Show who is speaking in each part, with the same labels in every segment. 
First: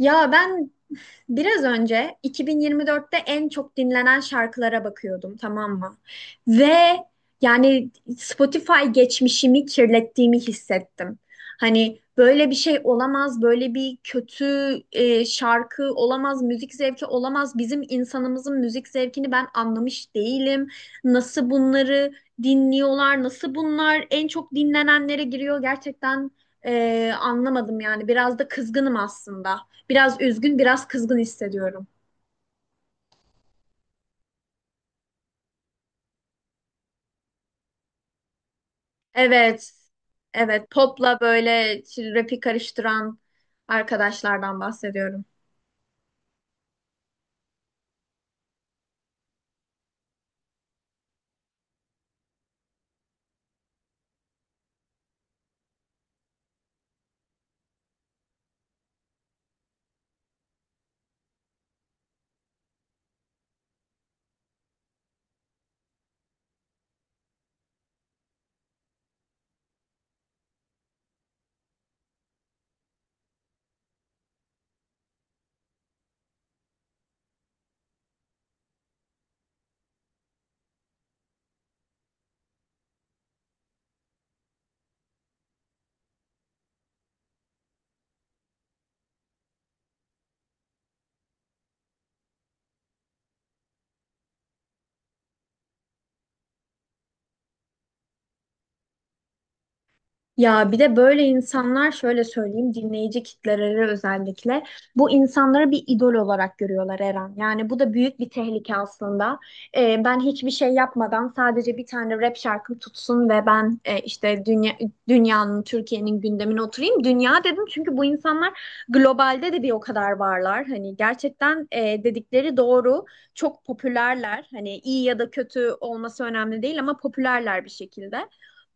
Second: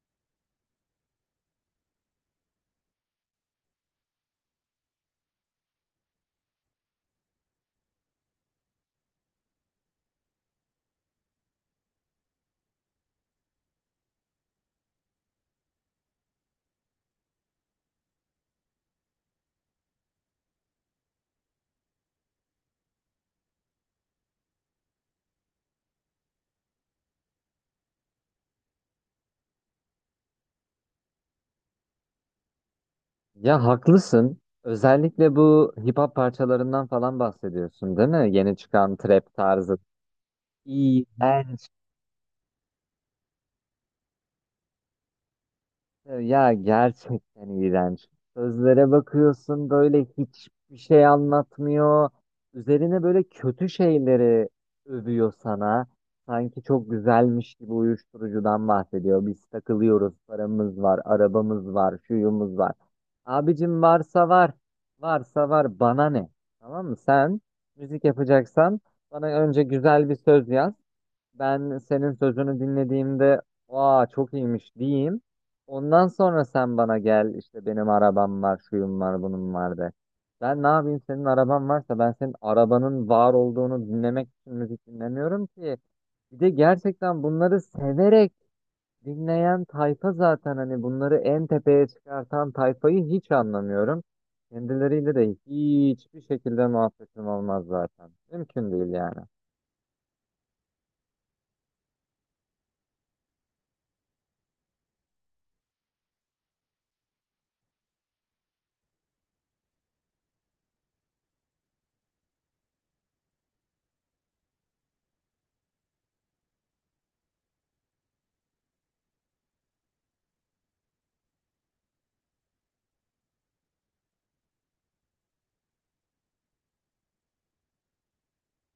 Speaker 1: Ya ben biraz önce 2024'te en çok dinlenen şarkılara bakıyordum, tamam mı? Ve yani Spotify geçmişimi kirlettiğimi hissettim. Hani böyle bir şey olamaz, böyle bir kötü şarkı olamaz, müzik zevki olamaz. Bizim insanımızın müzik zevkini ben anlamış değilim. Nasıl bunları dinliyorlar, nasıl bunlar en çok dinlenenlere giriyor gerçekten anlamadım yani. Biraz da kızgınım aslında. Biraz üzgün, biraz kızgın hissediyorum.
Speaker 2: Ya haklısın. Özellikle bu hip hop parçalarından falan bahsediyorsun, değil mi? Yeni çıkan trap
Speaker 1: Evet.
Speaker 2: tarzı.
Speaker 1: Evet, popla
Speaker 2: İğrenç.
Speaker 1: böyle rapi karıştıran arkadaşlardan bahsediyorum.
Speaker 2: Ya gerçekten iğrenç. Sözlere bakıyorsun böyle hiçbir şey anlatmıyor. Üzerine böyle kötü şeyleri övüyor sana. Sanki çok güzelmiş gibi uyuşturucudan bahsediyor. Biz takılıyoruz, paramız var, arabamız var, şuyumuz var. Abicim varsa var, varsa var bana ne? Tamam mı? Sen müzik yapacaksan bana önce güzel bir söz yaz, ben senin sözünü dinlediğimde aa çok iyiymiş diyeyim. Ondan sonra sen bana gel işte benim arabam var, şuyum var, bunun var de. Ben ne yapayım senin araban varsa, ben senin arabanın var olduğunu dinlemek için müzik dinlemiyorum ki. Bir de gerçekten bunları severek dinleyen tayfa zaten, hani bunları en tepeye çıkartan tayfayı hiç anlamıyorum. Kendileriyle de hiçbir şekilde muhabbetim olmaz zaten. Mümkün değil yani.
Speaker 1: Ya bir de böyle insanlar şöyle söyleyeyim, dinleyici kitleleri özellikle bu insanları bir idol olarak görüyorlar Eren. Yani bu da büyük bir tehlike aslında. Ben hiçbir şey yapmadan sadece bir tane rap şarkım tutsun ve ben işte dünya, dünyanın, Türkiye'nin gündemine oturayım. Dünya dedim çünkü bu insanlar globalde de bir o kadar varlar. Hani gerçekten dedikleri doğru. Çok popülerler. Hani iyi ya da kötü olması önemli değil ama popülerler, bir şekilde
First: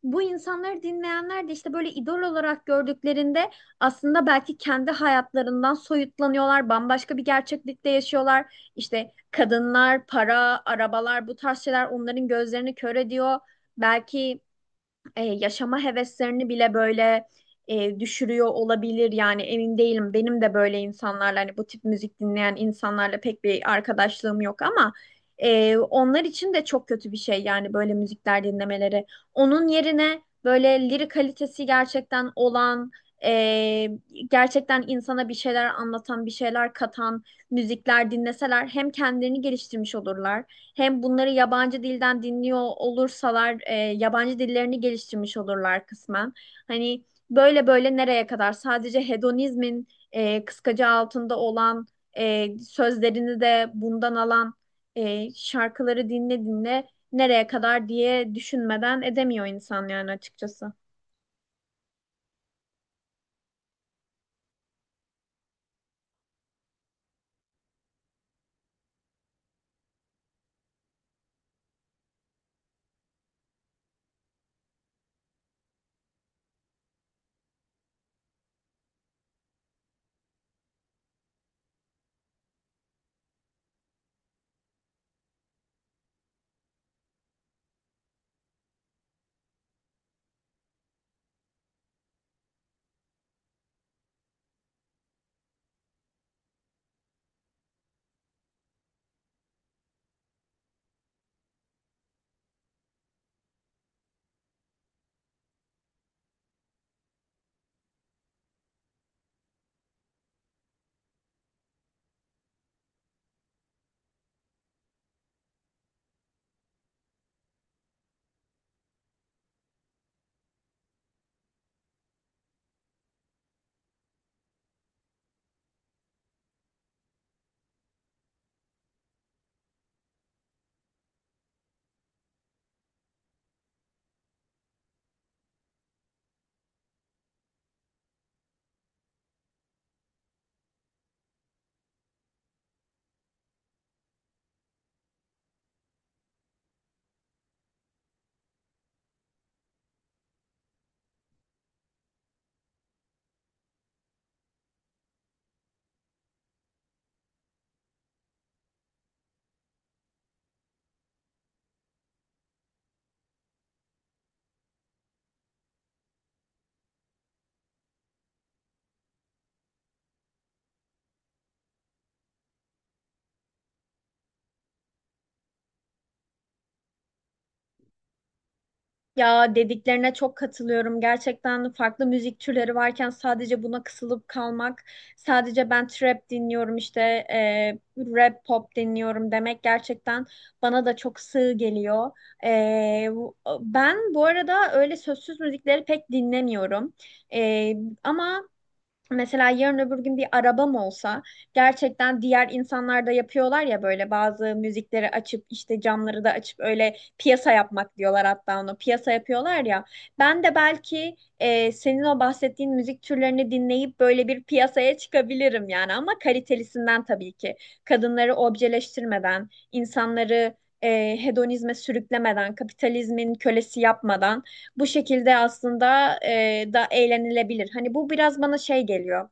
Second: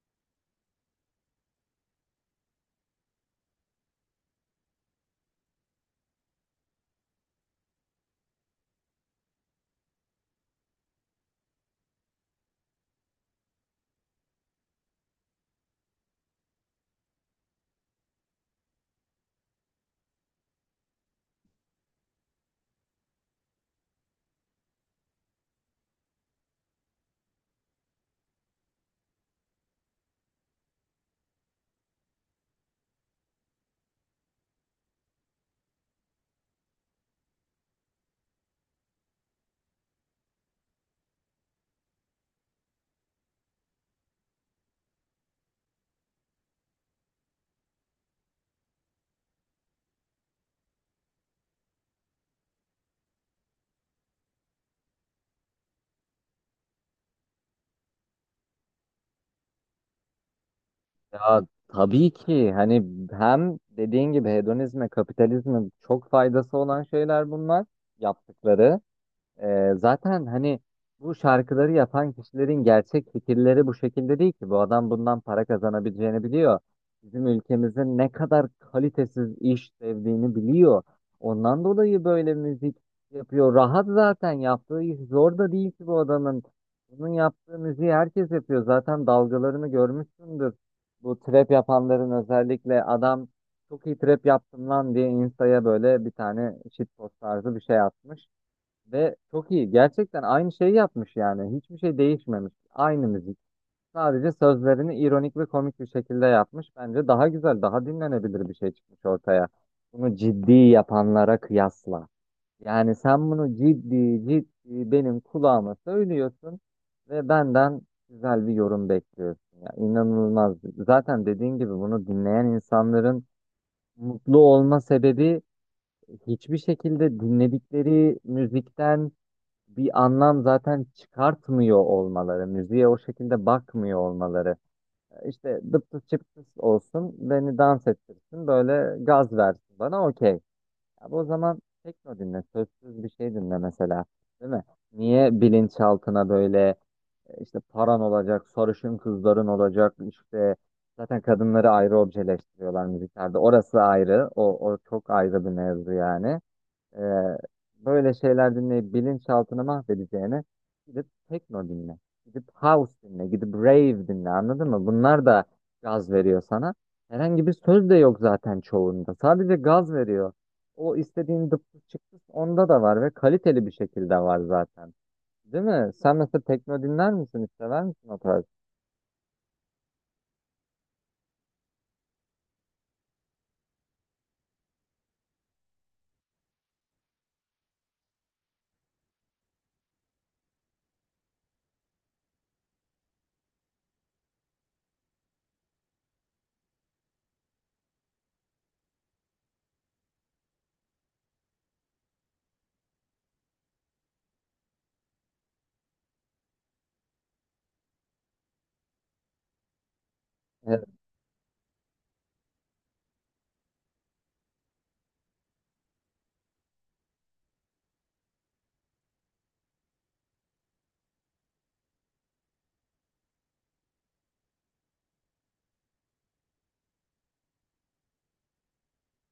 Speaker 1: bu insanları dinleyenler de işte böyle idol olarak gördüklerinde aslında belki kendi hayatlarından soyutlanıyorlar, bambaşka bir gerçeklikte yaşıyorlar. İşte kadınlar, para, arabalar bu tarz şeyler onların gözlerini kör ediyor. Belki yaşama heveslerini bile böyle düşürüyor olabilir. Yani emin değilim. Benim de böyle insanlarla, hani bu tip müzik dinleyen insanlarla pek bir arkadaşlığım yok ama onlar için de çok kötü bir şey yani böyle müzikler dinlemeleri. Onun yerine böyle lirik kalitesi gerçekten olan, e, gerçekten insana bir şeyler anlatan, bir şeyler katan müzikler dinleseler hem kendilerini geliştirmiş olurlar hem bunları yabancı dilden dinliyor olursalar yabancı dillerini geliştirmiş olurlar kısmen. Hani böyle böyle nereye kadar sadece hedonizmin kıskacı altında olan, sözlerini de bundan alan şarkıları dinle dinle nereye kadar diye düşünmeden edemiyor insan yani açıkçası.
Speaker 2: Ya tabii ki hani hem dediğin gibi hedonizme, kapitalizme çok faydası olan şeyler bunlar yaptıkları. Zaten hani bu şarkıları yapan kişilerin gerçek fikirleri bu şekilde değil ki. Bu adam bundan para kazanabileceğini biliyor. Bizim ülkemizin ne kadar kalitesiz iş sevdiğini biliyor. Ondan dolayı böyle müzik yapıyor. Rahat zaten, yaptığı iş zor da değil ki bu adamın. Bunun yaptığı müziği herkes yapıyor. Zaten dalgalarını görmüşsündür. Bu trap yapanların, özellikle adam çok iyi trap yaptım lan diye Insta'ya böyle bir tane shitpost tarzı bir şey atmış. Ve çok iyi. Gerçekten aynı şeyi yapmış yani. Hiçbir şey değişmemiş. Aynı müzik. Sadece sözlerini ironik ve komik bir şekilde yapmış. Bence daha güzel, daha dinlenebilir bir şey çıkmış ortaya. Bunu ciddi yapanlara kıyasla. Yani sen bunu ciddi ciddi benim kulağıma söylüyorsun ve benden güzel bir yorum bekliyorsun. Ya inanılmaz. Zaten dediğin gibi bunu dinleyen insanların mutlu olma sebebi hiçbir şekilde dinledikleri müzikten bir anlam zaten çıkartmıyor olmaları, müziğe o şekilde bakmıyor olmaları. İşte dıptıs çıptıs olsun, beni dans ettirsin, böyle gaz versin bana, okey. Abi o zaman tekno dinle, sözsüz bir şey dinle mesela, değil mi? Niye bilinçaltına böyle işte paran olacak, sarışın kızların olacak, işte zaten kadınları ayrı objeleştiriyorlar müziklerde. Orası ayrı, o çok ayrı bir mevzu yani. Ee, Böyle şeyler dinleyip bilinçaltını mahvedeceğine gidip tekno dinle. Gidip house dinle. Gidip rave dinle. Anladın mı? Bunlar da gaz veriyor sana. Herhangi bir söz de yok zaten çoğunda. Sadece gaz veriyor. O istediğin dıptı çıktı onda da var ve kaliteli bir şekilde var zaten. Değil mi? Sen mesela tekno dinler misin? Hiç sever misin o tarz?
Speaker 1: Ya dediklerine çok katılıyorum. Gerçekten farklı müzik türleri varken sadece buna kısılıp kalmak, sadece ben trap dinliyorum işte e, rap pop dinliyorum demek gerçekten bana da çok sığ geliyor. E, bu- ben bu arada öyle sözsüz müzikleri pek dinlemiyorum. E, ama mesela yarın öbür gün bir arabam olsa, gerçekten diğer insanlar da yapıyorlar ya, böyle bazı müzikleri açıp işte camları da açıp öyle piyasa yapmak diyorlar, hatta onu piyasa yapıyorlar ya. Ben de belki senin o bahsettiğin müzik türlerini dinleyip böyle bir piyasaya çıkabilirim yani, ama kalitelisinden tabii ki. Kadınları objeleştirmeden, insanları hedonizme sürüklemeden, kapitalizmin kölesi yapmadan bu şekilde aslında da eğlenilebilir. Hani bu biraz bana şey geliyor.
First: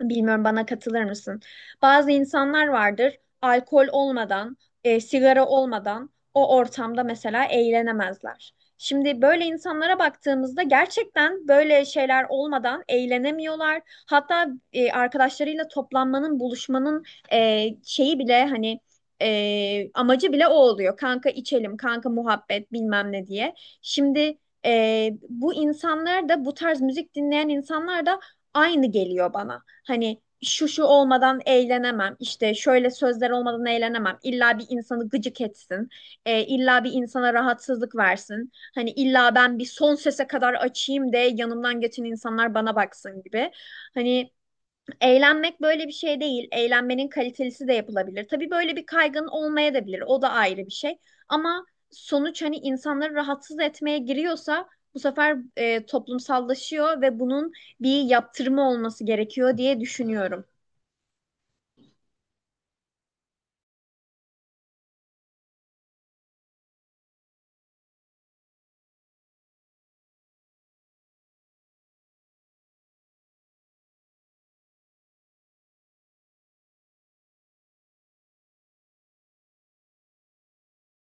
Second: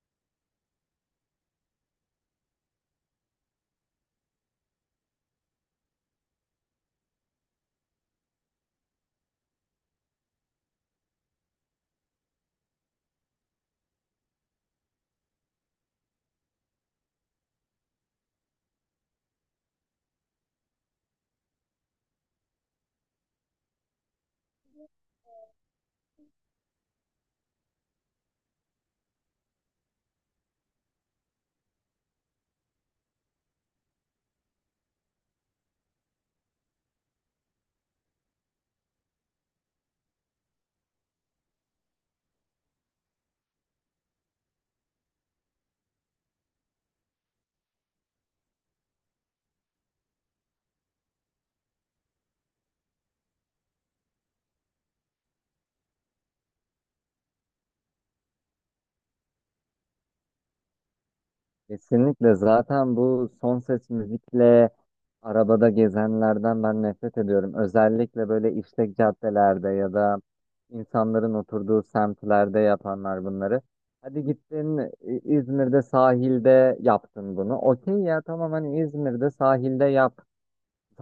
Speaker 1: Bilmiyorum, bana katılır mısın? Bazı insanlar vardır alkol olmadan, sigara olmadan o ortamda mesela eğlenemezler. Şimdi böyle insanlara baktığımızda gerçekten böyle şeyler olmadan eğlenemiyorlar. Hatta arkadaşlarıyla toplanmanın, buluşmanın şeyi bile hani amacı bile o oluyor. Kanka içelim, kanka muhabbet bilmem ne diye. Şimdi bu insanlar da, bu tarz müzik dinleyen insanlar da aynı geliyor bana. Hani şu şu olmadan eğlenemem, işte şöyle sözler olmadan eğlenemem. İlla bir insanı gıcık etsin, illa bir insana rahatsızlık versin. Hani illa ben bir son sese kadar açayım de, yanımdan geçen insanlar bana baksın gibi. Hani eğlenmek böyle bir şey değil. Eğlenmenin kalitelisi de yapılabilir. Tabii böyle bir kaygın olmaya da bilir. O da ayrı bir şey. Ama sonuç hani insanları rahatsız etmeye giriyorsa bu sefer toplumsallaşıyor ve bunun bir yaptırımı olması gerekiyor diye düşünüyorum.
Speaker 2: Kesinlikle, zaten bu son ses müzikle arabada gezenlerden ben nefret ediyorum. Özellikle böyle işlek caddelerde ya da insanların oturduğu semtlerde yapanlar bunları. Hadi gittin İzmir'de sahilde yaptın bunu. Okey ya, tamam, hani İzmir'de sahilde yap.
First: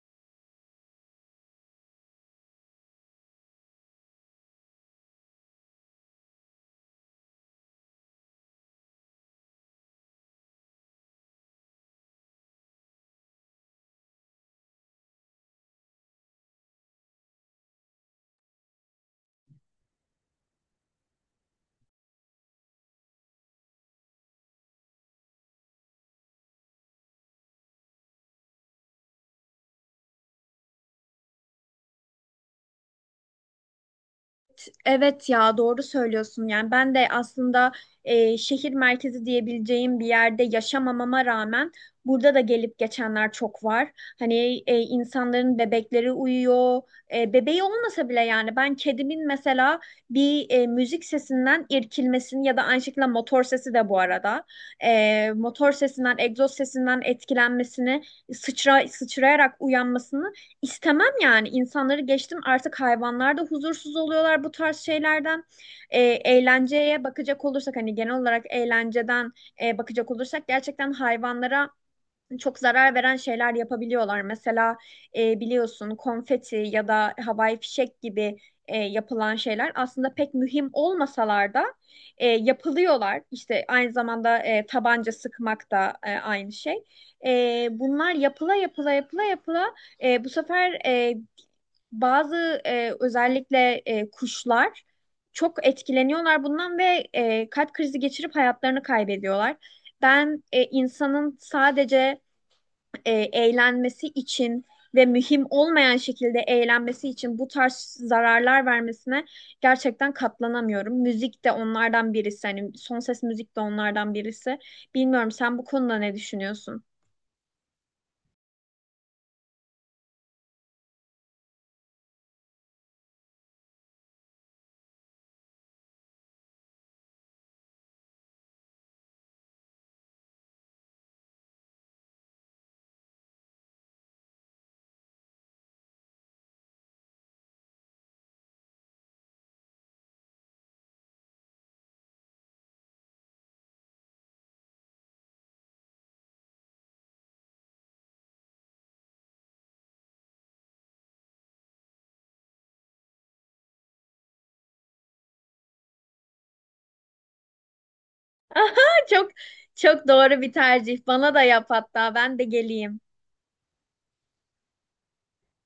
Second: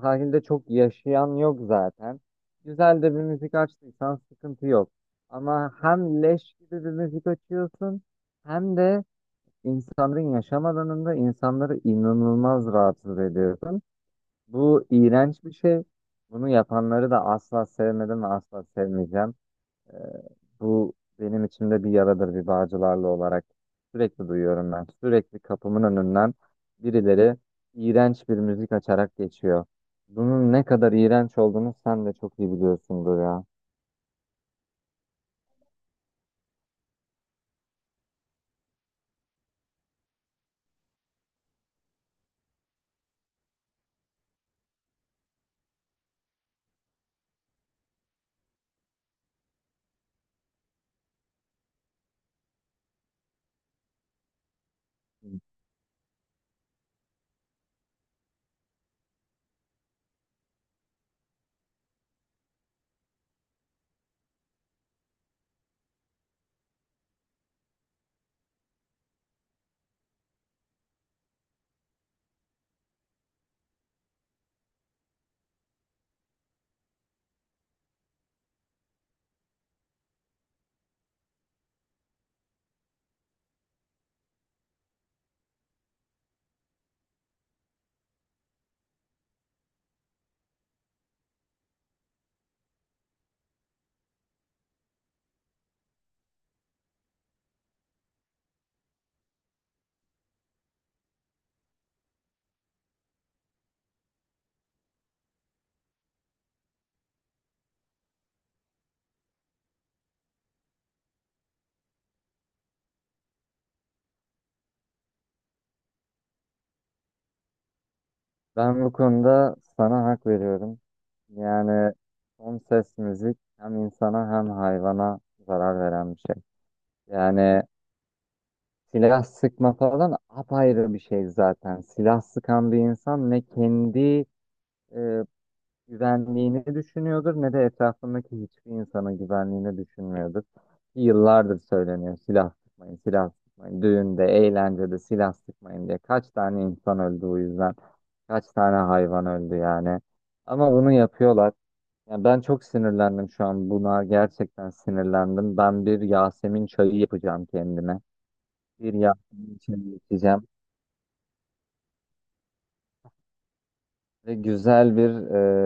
Speaker 2: Sahilde çok yaşayan yok zaten. Güzel de bir müzik açtıysan sıkıntı yok. Ama hem leş gibi bir müzik açıyorsun hem de İnsanların yaşam alanında insanları inanılmaz rahatsız ediyorsun. Bu iğrenç bir şey. Bunu yapanları da asla sevmedim ve asla sevmeyeceğim. Ee, Bu benim içimde bir yaradır bir Bağcılarlı olarak. Sürekli duyuyorum ben. Sürekli kapımın önünden birileri iğrenç bir müzik açarak geçiyor. Bunun ne kadar iğrenç olduğunu sen de çok iyi biliyorsundur ya.
Speaker 1: Evet, ya doğru söylüyorsun. Yani ben de aslında şehir merkezi diyebileceğim bir yerde yaşamamama rağmen burada da gelip geçenler çok var. Hani insanların bebekleri uyuyor. Bebeği olmasa bile yani ben kedimin mesela bir müzik sesinden irkilmesini ya da aynı şekilde motor sesi de bu arada. Motor sesinden, egzoz sesinden etkilenmesini, sıçrayarak uyanmasını İstemem yani. İnsanları geçtim artık, hayvanlar da huzursuz oluyorlar bu tarz şeylerden. Eğlenceye bakacak olursak hani genel olarak eğlenceden bakacak olursak gerçekten hayvanlara çok zarar veren şeyler yapabiliyorlar. Mesela biliyorsun konfeti ya da havai fişek gibi yapılan şeyler aslında pek mühim olmasalar da yapılıyorlar. İşte aynı zamanda tabanca sıkmak da aynı şey. Bunlar yapıla yapıla yapıla yapıla bu sefer bazı özellikle kuşlar çok etkileniyorlar bundan ve kalp krizi geçirip hayatlarını kaybediyorlar. Ben insanın sadece eğlenmesi için ve mühim olmayan şekilde eğlenmesi için bu tarz zararlar vermesine gerçekten katlanamıyorum. Müzik de onlardan birisi. Hani son ses müzik de onlardan birisi. Bilmiyorum, sen bu konuda ne düşünüyorsun?
Speaker 2: Ben bu konuda sana hak veriyorum. Yani son ses müzik hem insana hem hayvana zarar veren bir şey. Yani silah sıkma falan apayrı bir şey zaten. Silah sıkan bir insan ne kendi e, güvenliğini düşünüyordur ne de etrafındaki hiçbir insanın güvenliğini düşünmüyordur. Yıllardır söyleniyor silah sıkmayın, silah sıkmayın. Düğünde, eğlencede silah sıkmayın diye. Kaç tane insan öldü o yüzden. Kaç tane hayvan öldü yani. Ama bunu yapıyorlar. Yani ben çok sinirlendim şu an buna. Gerçekten sinirlendim. Ben bir Yasemin çayı yapacağım kendime. Bir
Speaker 1: Aha, çok
Speaker 2: Yasemin çayı
Speaker 1: çok doğru
Speaker 2: içeceğim.
Speaker 1: bir tercih. Bana da yap hatta, ben de geleyim.
Speaker 2: Ve güzel bir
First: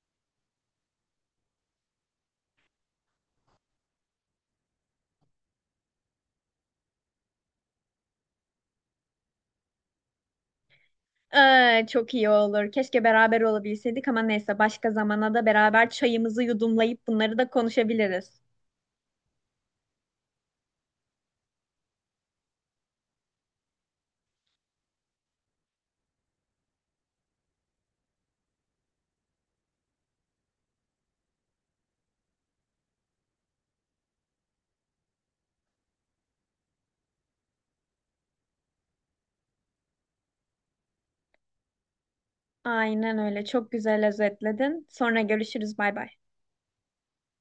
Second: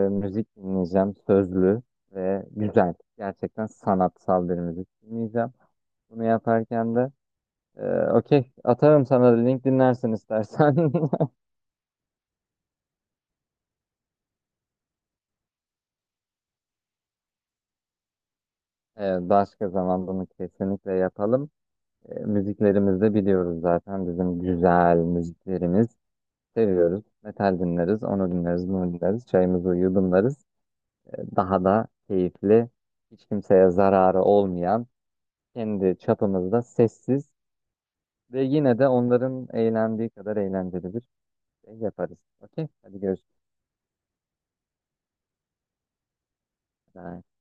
Speaker 2: müzik dinleyeceğim. Sözlü ve güzel. Gerçekten sanatsal bir müzik dinleyeceğim. Bunu yaparken de okey atarım sana, da link dinlersin istersen.
Speaker 1: Çok iyi olur. Keşke beraber olabilseydik ama neyse, başka zamana da beraber çayımızı yudumlayıp bunları da konuşabiliriz.
Speaker 2: Başka zaman bunu kesinlikle yapalım. Müziklerimizi de biliyoruz zaten. Bizim güzel müziklerimiz. Seviyoruz. Metal dinleriz, onu dinleriz, bunu dinleriz. Çayımızı yudumlarız. Daha da keyifli, hiç kimseye zararı olmayan, kendi çapımızda sessiz ve yine de onların eğlendiği kadar eğlenceli bir şey yaparız. Okey, hadi
Speaker 1: Aynen
Speaker 2: görüşürüz.
Speaker 1: öyle. Çok güzel özetledin. Sonra görüşürüz. Bay bay.
Speaker 2: Bye.